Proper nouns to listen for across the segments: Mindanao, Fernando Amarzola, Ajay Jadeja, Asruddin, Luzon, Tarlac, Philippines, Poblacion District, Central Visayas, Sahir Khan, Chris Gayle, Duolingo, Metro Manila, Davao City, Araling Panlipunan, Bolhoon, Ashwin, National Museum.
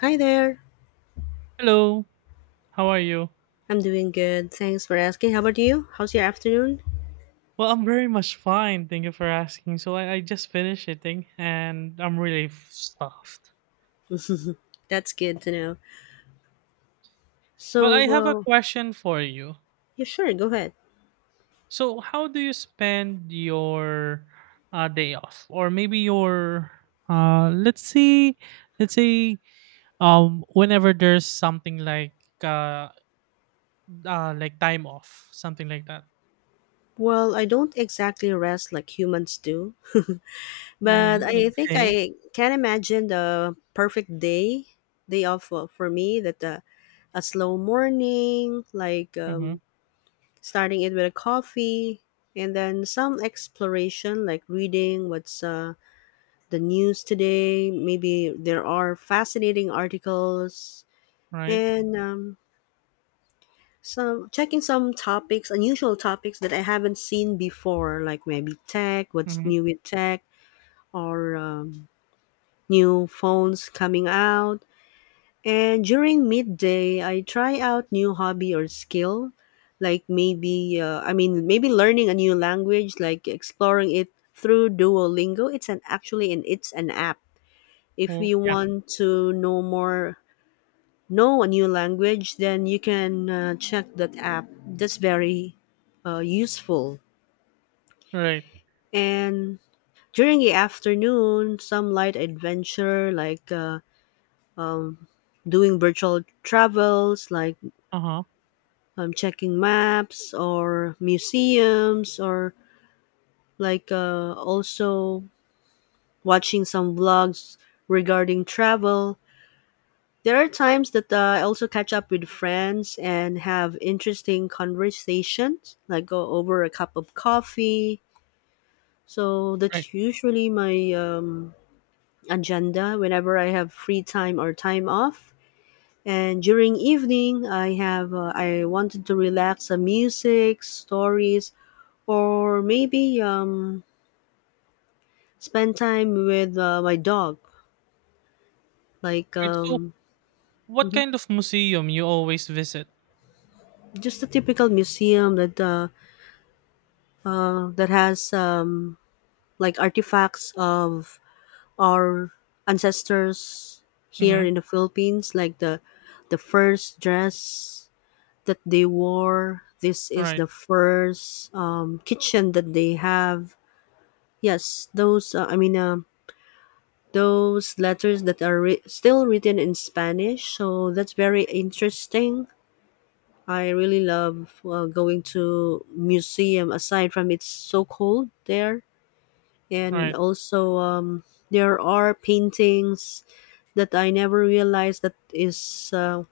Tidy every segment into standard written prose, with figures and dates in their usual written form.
Hi there. Hello, how are you? I'm doing good. Thanks for asking. How about you? How's your afternoon? Well, I'm very much fine. Thank you for asking. So I just finished eating and I'm really stuffed. That's good to know. But So, I have a well, question for you. yeah, sure, go ahead. So how do you spend your day off, or maybe your let's see, let's say whenever there's something uh, like time off, something like that. Well, I don't exactly rest like humans do, but Mm, I think okay. I can imagine the perfect day, day off for me that a slow morning, like Mm-hmm. Starting it with a coffee and then some exploration, like reading what's the news today. Maybe there are fascinating articles, Right. and some checking some topics, unusual topics that I haven't seen before, like maybe tech, what's Mm-hmm. new with tech, or new phones coming out. And during midday, I try out new hobby or skill, like maybe I mean maybe learning a new language, like exploring it through Duolingo. It's an app. If Well, you yeah. want to know more, know a new language, then you can check that app. That's very useful. Right. And during the afternoon, some light adventure like um, doing virtual travels, like Uh huh. Checking maps or museums, or also watching some vlogs regarding travel. There are times that I also catch up with friends and have interesting conversations, like go over a cup of coffee. So Right. that's usually my agenda whenever I have free time or time off. And during evening, I wanted to relax, some music, stories, or maybe spend time with my dog, like Right. So what mhm, kind of museum you always visit? just a typical museum that has like artifacts of our ancestors Mm-hmm. here in the Philippines, like the first dress that they wore. This is Right. the first kitchen that they have. Yes, those. Those letters that are still written in Spanish. So that's very interesting. I really love going to museum. Aside from it's so cold there, and Right. also there are paintings that I never realized that is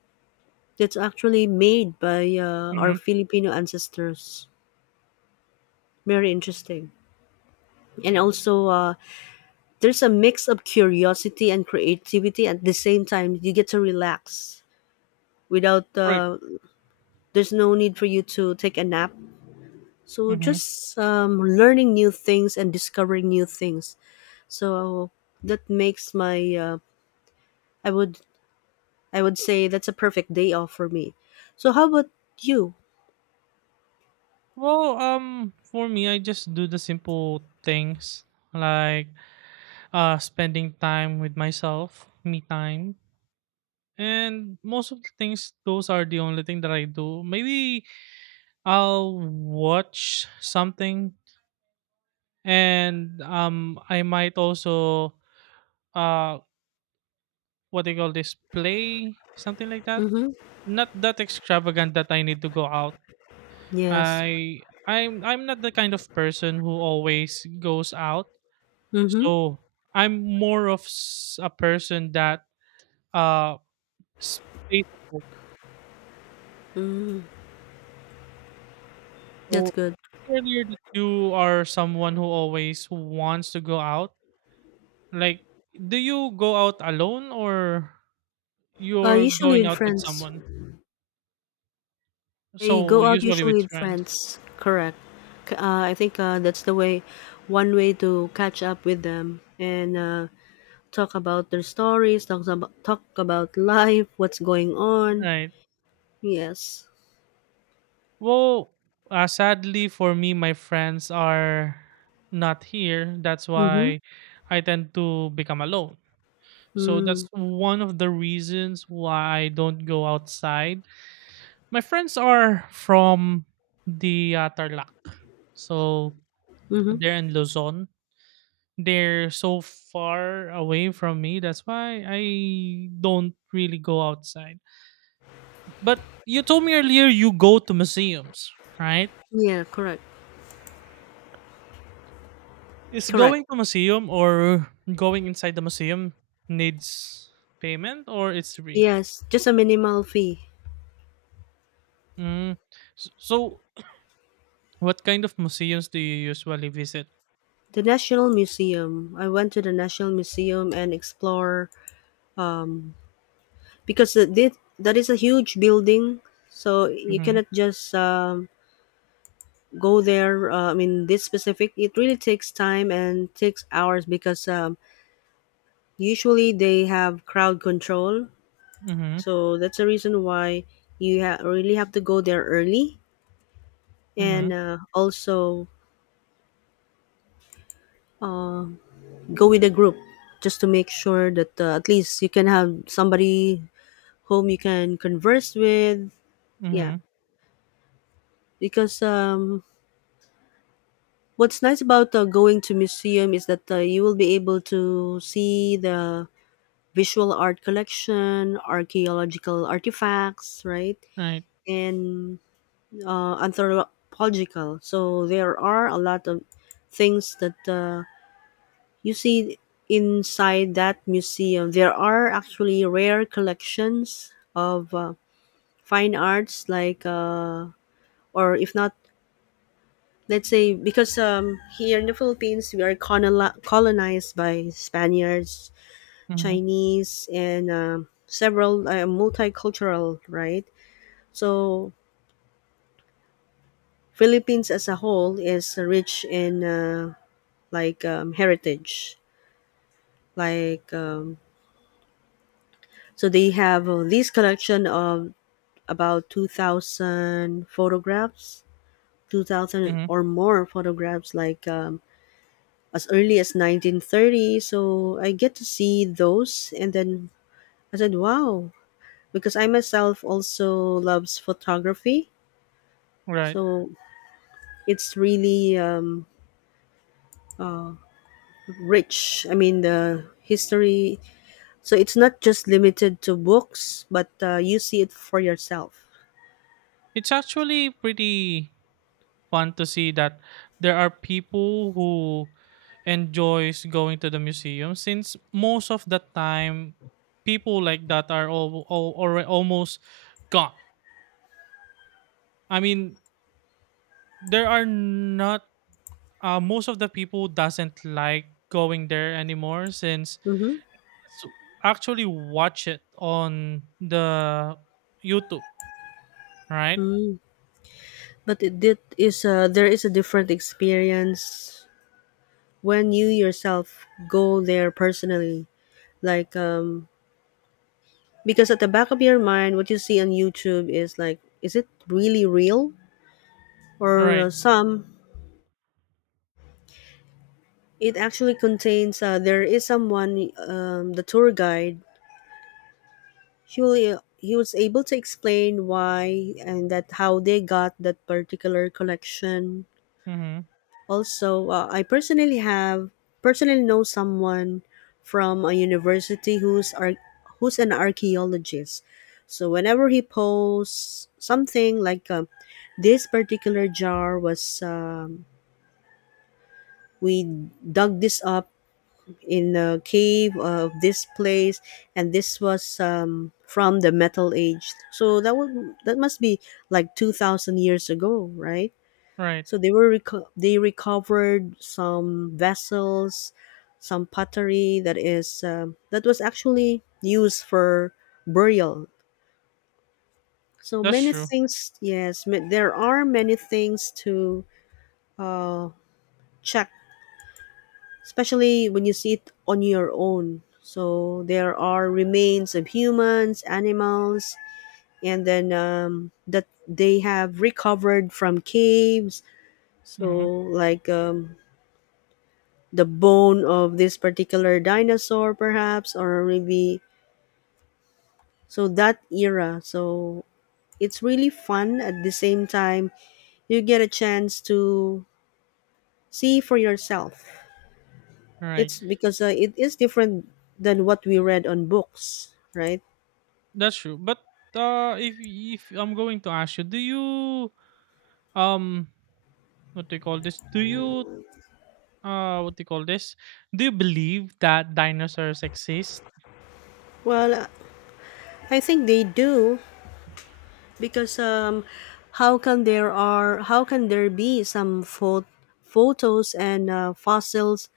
that's actually made by our Mm-hmm. Filipino ancestors. Very interesting. And there's a mix of curiosity and creativity at the same time. You get to relax without. Right. There's no need for you to take a nap. So Mm-hmm. just learning new things and discovering new things. So that makes my. I would I would say that's a perfect day off for me. So how about you? Well, for me, I just do the simple things like spending time with myself, me time, and most of the things. Those are the only thing that I do. Maybe I'll watch something, and I might also uh, what do you call this? Play something like that. Mm-hmm. Not that extravagant that I need to go out Yes. I I'm I'm not the kind of person who always goes out. Mm-hmm. So I'm more of a person that uh stays at home. Mm, that's So good. earlier that you are someone who always wants to go out. Like, do you go out alone or you're Usually going with out with friends. someone? I So go out usually usually with with friends. friends. Correct. I think that's the way, one way to catch up with them and talk about their stories, talk about life, what's going on. Right. Yes. Well, sadly for me, my friends are not here. That's Mm-hmm. why I tend to become alone. So Mm-hmm. that's one of the reasons why I don't go outside. My friends are from the Tarlac. So they're in Luzon. They're so far away from me. That's why I don't really go outside. But you told me earlier you go to museums, right? Yeah. Correct. Is Correct. going to museum or going inside the museum needs payment or it's free? Yes. Just a minimal fee. Mm. So, what kind of museums do you usually visit? The National Museum. I went to the National Museum and explore um, because that is a huge building, so you Mm-hmm. cannot just go there. This specific it really takes time and takes hours because usually they have crowd control, Mm-hmm. so that's the reason why you really have to go there early, Mm-hmm. and also go with a group, just to make sure that at least you can have somebody whom you can converse with. Yeah, Mm-hmm. because what's nice about going to museum is that you will be able to see the visual art collection, archaeological artifacts, right, Right. and anthropological. So there are a lot of things that you see inside that museum. There are actually rare collections of fine arts, like or if not, let's say because here in the Philippines we are colonized by Spaniards, Mm-hmm. Chinese, and several multicultural, right? So Philippines as a whole is rich in heritage, like um, so they have this collection of about 2,000 photographs, 2,000 Mm-hmm. or more photographs, like as early as 1930. So I get to see those. And then I said, wow, because I myself also loves photography. Right. So it's really uh, rich. I mean, the history. So it's not just limited to books, but you see it for yourself. It's actually pretty fun to see that there are people who enjoys going to the museum since most of the time people like that are already almost gone. I mean, there are not most of the people doesn't like going there anymore since Mm-hmm. it's actually watch it on the YouTube, right? Mm. But it is a, there is a different experience when you yourself go there personally. Like because at the back of your mind, what you see on YouTube is like, is it really real, or Right. some it actually contains there is someone, the tour guide, he was able to explain why and that how they got that particular collection. Mm-hmm. Also, I personally have, personally know someone from a university who's an archaeologist. So whenever he posts something like this particular jar was we dug this up in the cave of this place, and this was from the metal age, so that would, that must be like 2000 years ago, right? Right. So they were they recovered some vessels, some pottery that is that was actually used for burial. So That's many true. things. There are many things to uh, check, especially when you see it on your own. So there are remains of humans, animals, and then that they have recovered from caves. So Mm-hmm. like the bone of this particular dinosaur perhaps, or maybe so that era. So it's really fun. At the same time, you get a chance to see for yourself. Right. It's because it is different than what we read on books, right? That's true. But if I'm going to ask you, do you um what do you call this? Do you what do you call this? Do you believe that dinosaurs exist? well uh, I think they do, because how can there are, how can there be some photos and fossils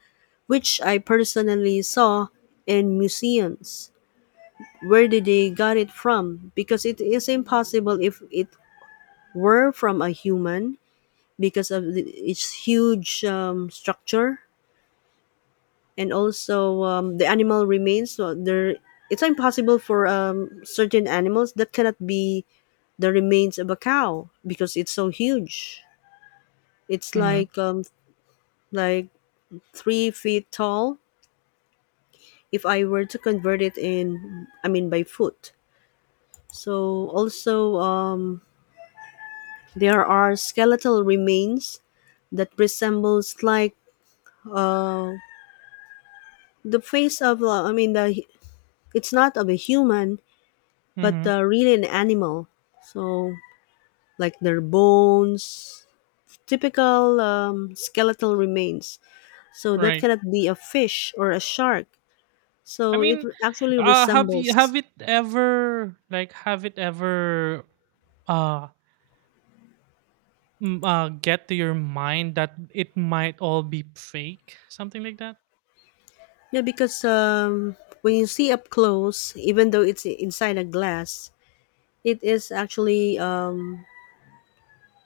which I personally saw in museums. Where did they got it from? Because it is impossible if it were from a human, because of the, its huge structure, and also the animal remains. So there, it's impossible for certain animals that cannot be the remains of a cow, because it's so huge. It's Mm-hmm. Like 3 feet tall, if I were to convert it in, I mean by foot. So also There are skeletal remains that resembles like uh, the face of the, it's not of a human, but Mm-hmm. Really an animal. So like their bones, typical skeletal remains. So that Right. cannot be a fish or a shark. I So it mean, actually resembles. have it ever uh, get to your mind that it might all be fake, something like that? Yeah, because when you see up close, even though it's inside a glass, it is actually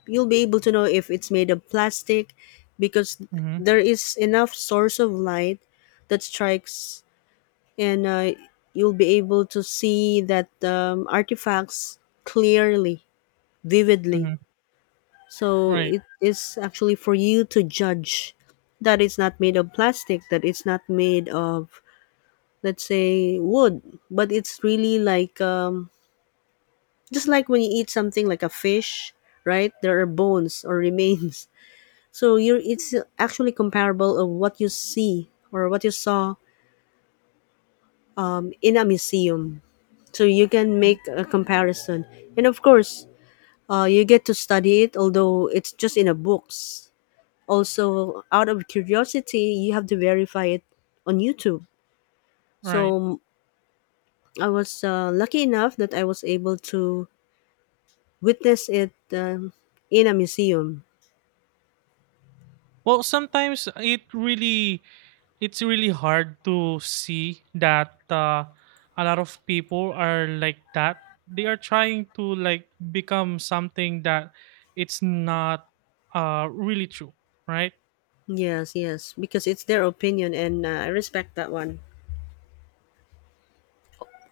you'll be able to know if it's made of plastic, because Mm-hmm. there is enough source of light that strikes, and you'll be able to see that artifacts clearly, vividly. Mm-hmm. So Right. it is actually for you to judge that it's not made of plastic, that it's not made of, let's say, wood, but it's really like just like when you eat something like a fish, right, there are bones or remains. So you're, it's actually comparable of what you see or what you saw in a museum. So you can make a comparison, and of course, you get to study it, although it's just in a books. Also, out of curiosity, you have to verify it on YouTube. So Right. I was lucky enough that I was able to witness it in a museum. Well, sometimes it's really hard to see that a lot of people are like that. They are trying to like become something that it's not really true, right? Yes, yes, because it's their opinion, and I respect that one.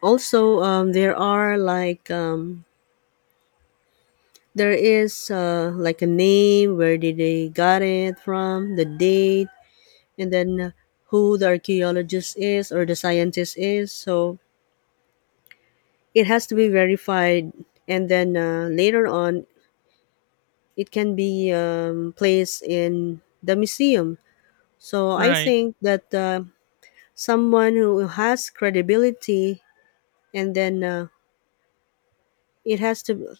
Also there are like there is like a name, where did they got it from, the date, and then who the archaeologist is, or the scientist is. So it has to be verified, and then later on it can be placed in the museum. So I Right. think that someone who has credibility, and then it has to,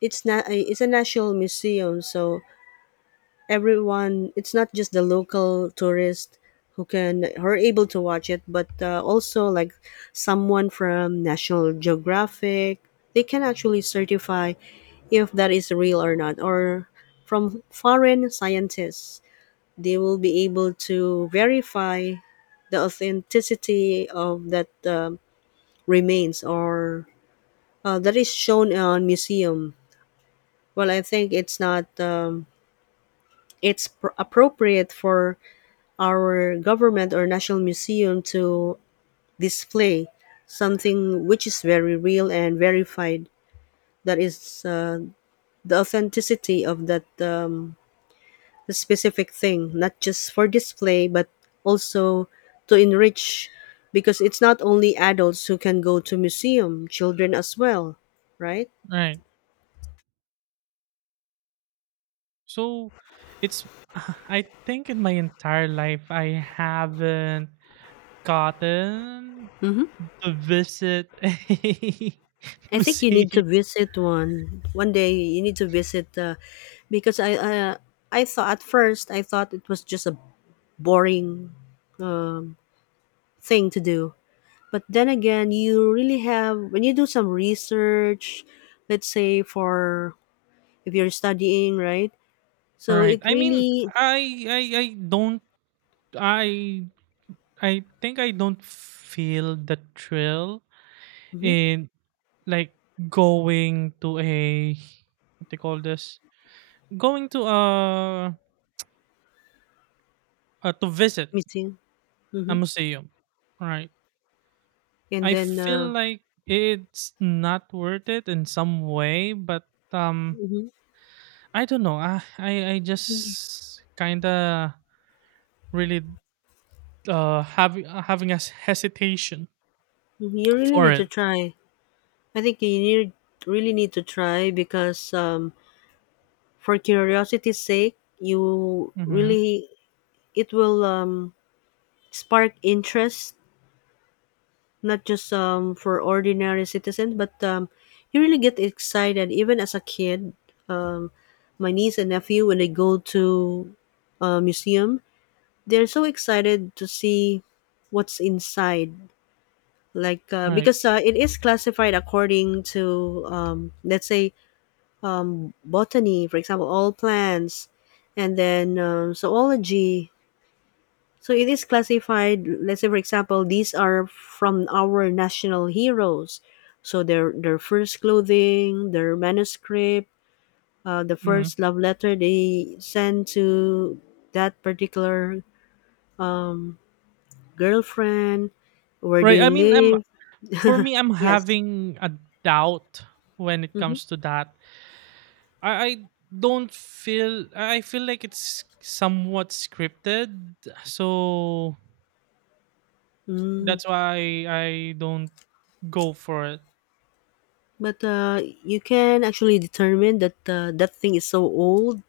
it's not, it's a national museum, so everyone, it's not just the local tourist who can, who are able to watch it, but also like someone from National Geographic, they can actually certify if that is real or not, or from foreign scientists, they will be able to verify the authenticity of that remains, or that is shown on museum. Well, I think it's not appropriate for our government or national museum to display something which is very real and verified, that is the authenticity of that specific thing, not just for display, but also to enrich, because it's not only adults who can go to museum, children as well, right? Right. So it's I think in my entire life I haven't gotten Hmm. to visit a I think you need museum. to visit one one day. You need to visit because I thought at first, I thought it was just a boring um, thing to do. But then again, you really have, when you do some research, let's say, for if you're studying, right? So Right. it I mean, really I don't. I I think I don't feel the thrill mm-hmm, in like going to a what they call this? Going to a, to visit missing, a mm-hmm, museum. Right. and I then feel like it's not worth it in some way, but um, mhm, I don't know. I mhm, just kind of really having a hesitation you really for need to it. try. I think you need really need to try because for curiosity's sake, you Mm-hmm. really it will spark interest, not just for ordinary citizens, but you really get excited. Even as a kid, um, my niece and nephew, when they go to a museum, they're so excited to see what's inside. Like, Right. because it is classified according to, let's say, botany, for example, all plants, and then zoology. So it is classified, let's say for example, these are from our national heroes. So their first clothing, their manuscript, the Mm-hmm. first love letter they send to that particular um, girlfriend, where Right. they I mean, I'm live. for me, I'm Yes. having a doubt when it Hmm. comes to that. I don't feel. I feel like it's somewhat scripted, so Mm. that's why I don't go for it. But you can actually determine that that thing is so old.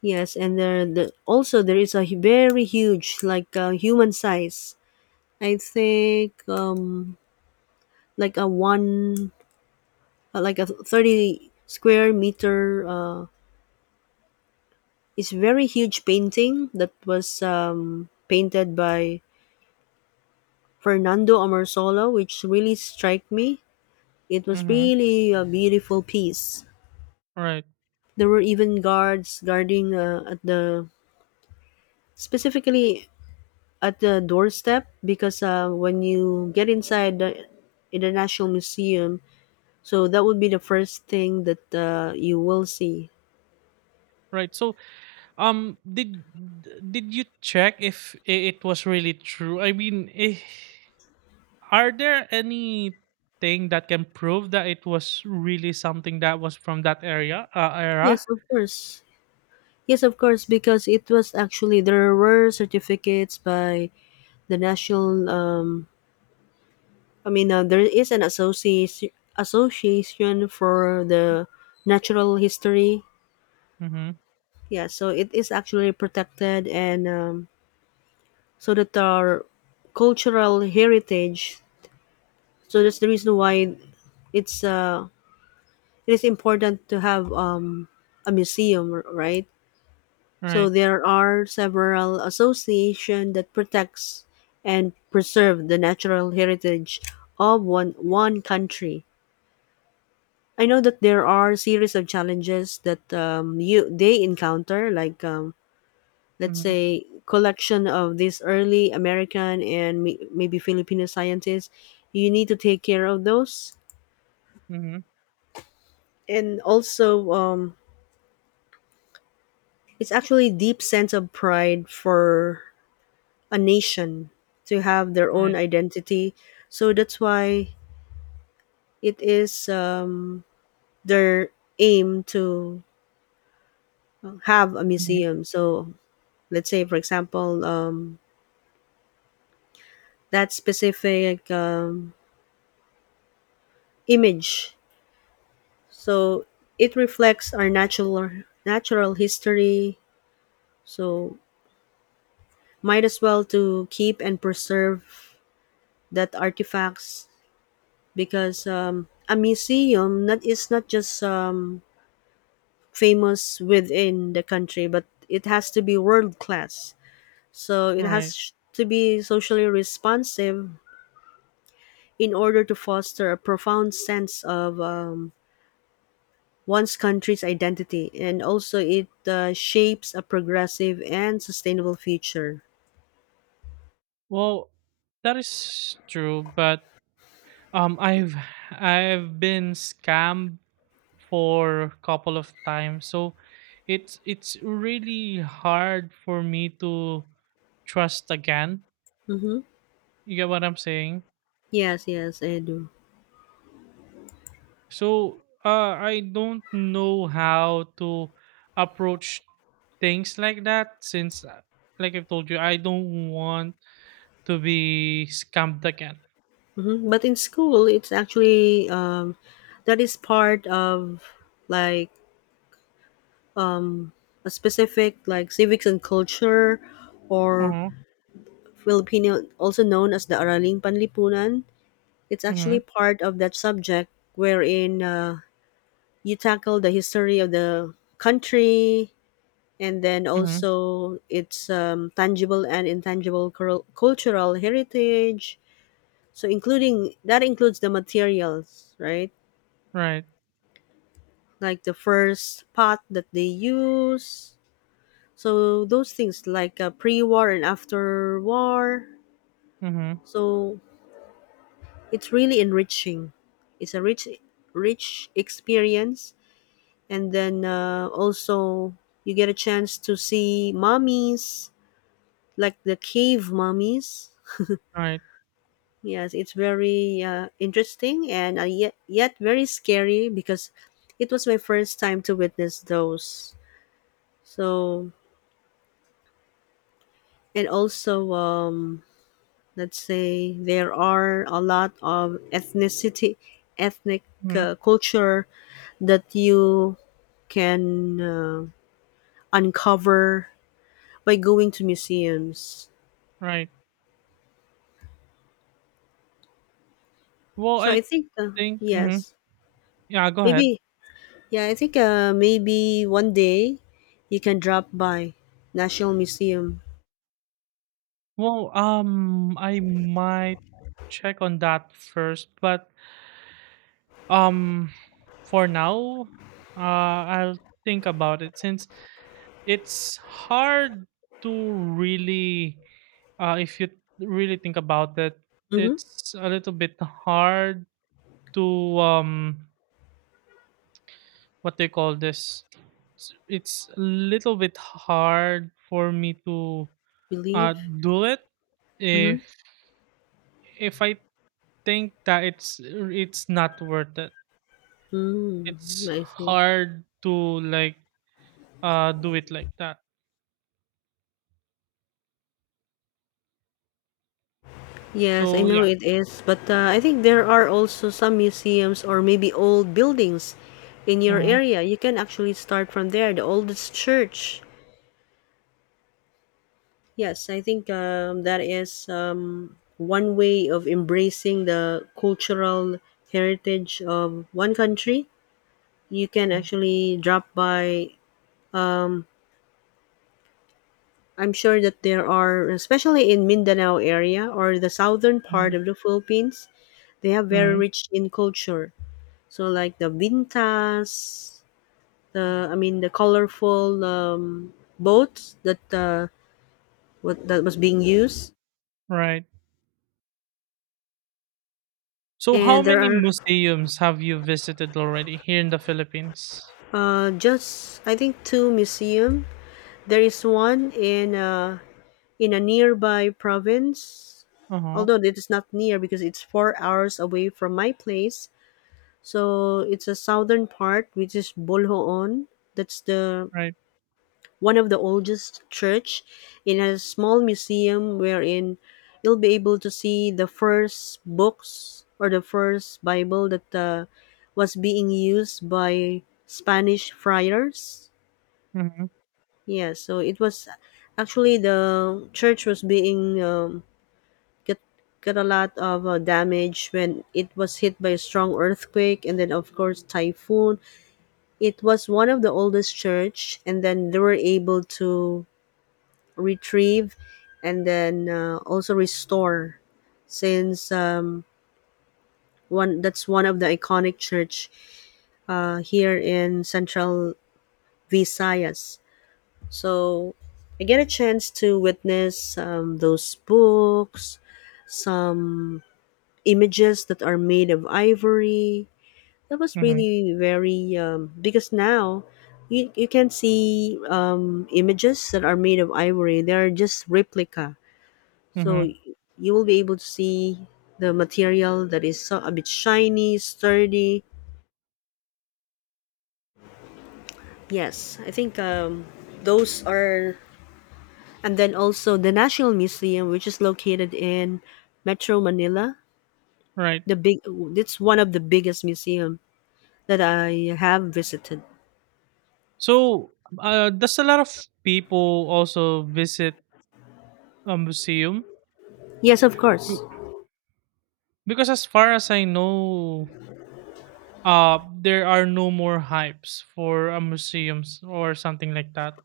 Yes, and also there is a very huge, like human size. I think like a one, like a 30 square meter. It's very huge painting that was painted by Fernando Amarzola, which really struck me. It was Mm-hmm. really a beautiful piece. Right. There were even guards guarding at the, specifically at the doorstep, because when you get inside the International Museum, so that would be the first thing that you will see. Right. So, um, did did you check if it was really true? I mean, are there anything that can prove that it was really something that was from that area era? Yes, of course. Yes, of course, because it was actually there were certificates by the national. I mean, there is an association for the natural history. Mm-hmm. Yeah, so it is actually protected, and so that our cultural heritage. So that's the reason why it's uh, it is important to have a museum, right? So Right. there are several association that protects and preserve the natural heritage of one country. I know that there are series of challenges that you they encounter, like let's Mm-hmm. say collection of these early American and maybe Filipino scientists. You need to take care of those, Mm-hmm. and also it's actually deep sense of pride for a nation to have their own Right. identity. So that's why it is their aim to have a Mm-hmm. museum. So let's say, for example, that specific image. So it reflects our natural history. So might as well to keep and preserve that artifacts, because a museum not is not just famous within the country, but it has to be world class. So it Right. has to be socially responsive in order to foster a profound sense of one's country's identity, and also it shapes a progressive and sustainable future. Well, that is true, but um, I've I've been scammed for couple of times. So it's really hard for me to trust again. Mm-hmm. You get what I'm saying? Yes, yes, I do. So I don't know how to approach things like that since, like I've told you, I don't want to be scammed again. But in school, it's actually that is part of like a specific, like civics and culture, or Mm-hmm. Filipino, also known as the Araling Panlipunan. It's Mm-hmm. actually part of that subject wherein you tackle the history of the country, and then Mm-hmm. also its tangible and intangible cultural heritage. So, including that includes the materials, right? Right. Like the first pot that they use. So, those things like pre war and after war. Mm-hmm. So, it's really enriching. It's a rich, rich experience, and then also you get a chance to see mummies, like the cave mummies. Right. Yes, it's very interesting and yet very scary, because it was my first time to witness those. So and also let's say there are a lot of ethnic Mm-hmm. Culture that you can uncover by going to museums. Right. Well, So I I think think. Mm-hmm. yes, Yeah. Go ahead. maybe, yeah, I think maybe one day you can drop by National Museum. Well, I might check on that first, but um, for now, uh, I'll think about it since it's hard to really, if you really think about it, Mm-hmm. it's a little bit hard to what they call this. It's a little bit hard for me to uh Believe. do it if Mm-hmm. if I think that it's not worth it. It's Mm, I see. hard to like do it like that. Yes, I So know yeah. it is, but I think there are also some museums or maybe old buildings in your Mhm. area. You can actually start from there. The oldest church. Yes, I think that is one way of embracing the cultural heritage of one country. You can actually drop by. um, I'm sure that there are, especially in Mindanao area or the southern part Mhm. of the Philippines, they have very Mhm. rich in culture. So like the vintas, the I mean the colorful boats that what that was being used, Right. So how and there many are. museums have you visited already here in the Philippines? Just I think two museum. There is one in a nearby province, Uh-huh. although it is not near because it's 4 hours away from my place. So it's a southern part, which is Bolhoon. That's the Right. one of the oldest church. It has a small museum wherein you'll be able to see the first books or the first Bible that was being used by Spanish friars. Mhm. Yeah, so it was actually the church was being get get a lot of damage when it was hit by a strong earthquake and then of course typhoon. It was one of the oldest church, and then they were able to retrieve and then also restore, since one that's one of the iconic church here in Central Visayas. So I get a chance to witness those books, some images that are made of ivory. That was Mhm. really very because now you can see images that are made of ivory. They are just replica. So Mhm. You will be able to see the material that is so, a bit shiny, sturdy. Yes, I think those are. And then also the National Museum, which is located in Metro Manila. Right. The big It's one of the biggest museum that I have visited. So does a lot of people also visit a museum? Yes, of Be- course. Because as far as I know, there are no more hypes for a museums or something like that.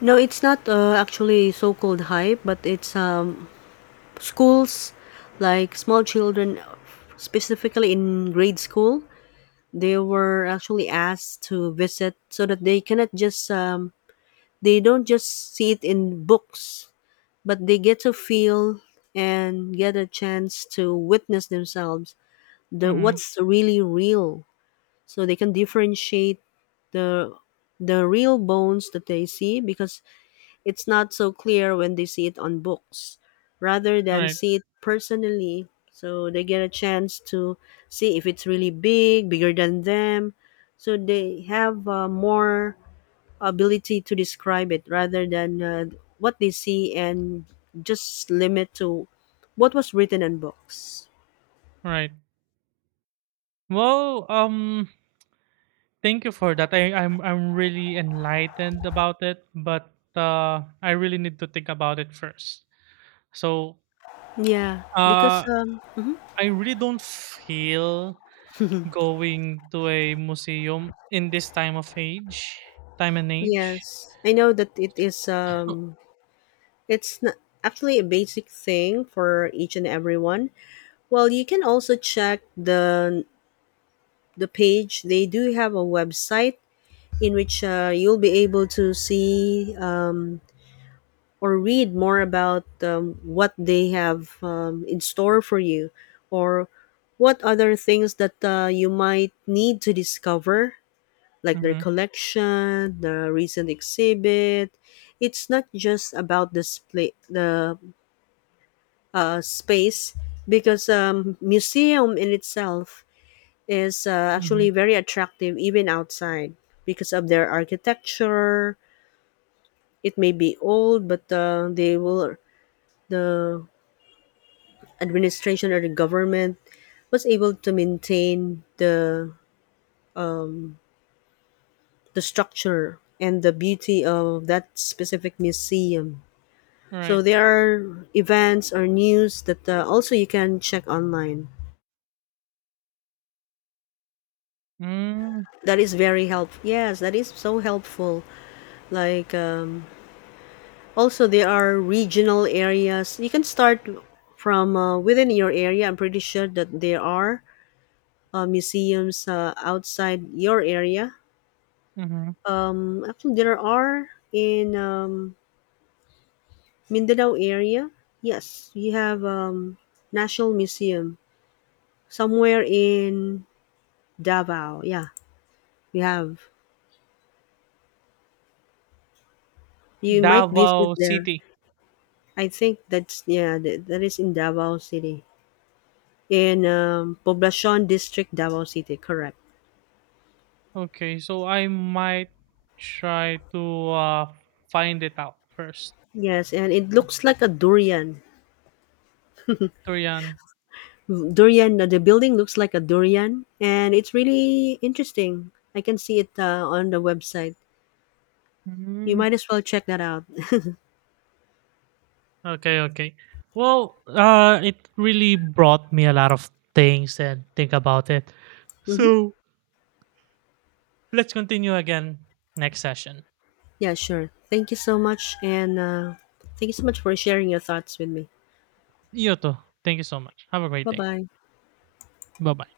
No, it's not actually so-called hype, but it's schools, like small children, specifically in grade school. They were actually asked to visit so that they cannot just they don't just see it in books, but they get to feel and get a chance to witness themselves the Mm-hmm. what's really real, so they can differentiate the the real bones that they see, because it's not so clear when they see it on books rather than Right, see it personally, so they get a chance to see if it's really bigger than them, so they have more ability to describe it rather than what they see, and just limit to what was written in books. right. Well, thank you for that. I'm really enlightened about it, but I really need to think about it first. So, Yeah, because uh, mhm. I really don't feel going to a museum in this time of age, time and age. Yes, I know that it's not actually a basic thing for each and everyone. Well, you can also check the page. They do have a website in which you'll be able to see, or read more about, what they have in store for you, or what other things that you might need to discover, like their Mm-hmm. collection, the recent exhibit. It's not just about the space, because museum in itself is actually Mm-hmm. very attractive even outside because of their architecture. It may be old, but the administration or the government was able to maintain the structure and the beauty of that specific museum. So Right. there are events or news that also you can check online. Mm-hmm. That is very helpful. Yes, that is so helpful. Like also there are regional areas. You can start from within your area. I'm pretty sure that there are museums outside your area. Mm-hmm. Actually, there are in Mindanao area. Yes, we have National Museum somewhere in Davao. Yeah, we have. You might visit Davao there. City. I think that's, yeah. That is in Davao City, in Poblacion District, Davao City. Correct. Okay, so I might try to find it out first. Yes, and it looks like a durian. Turian. The building looks like a durian, and it's really interesting. I can see it on the website. You Mm, might as well check that out. okay, okay. Well, it really brought me a lot of things and think about it. Mm-hmm. So let's continue again next session. Yeah, sure. Thank you so much. And thank you so much for sharing your thoughts with me. Yoto, thank you so much. Have a great Bye day. bye. Bye bye.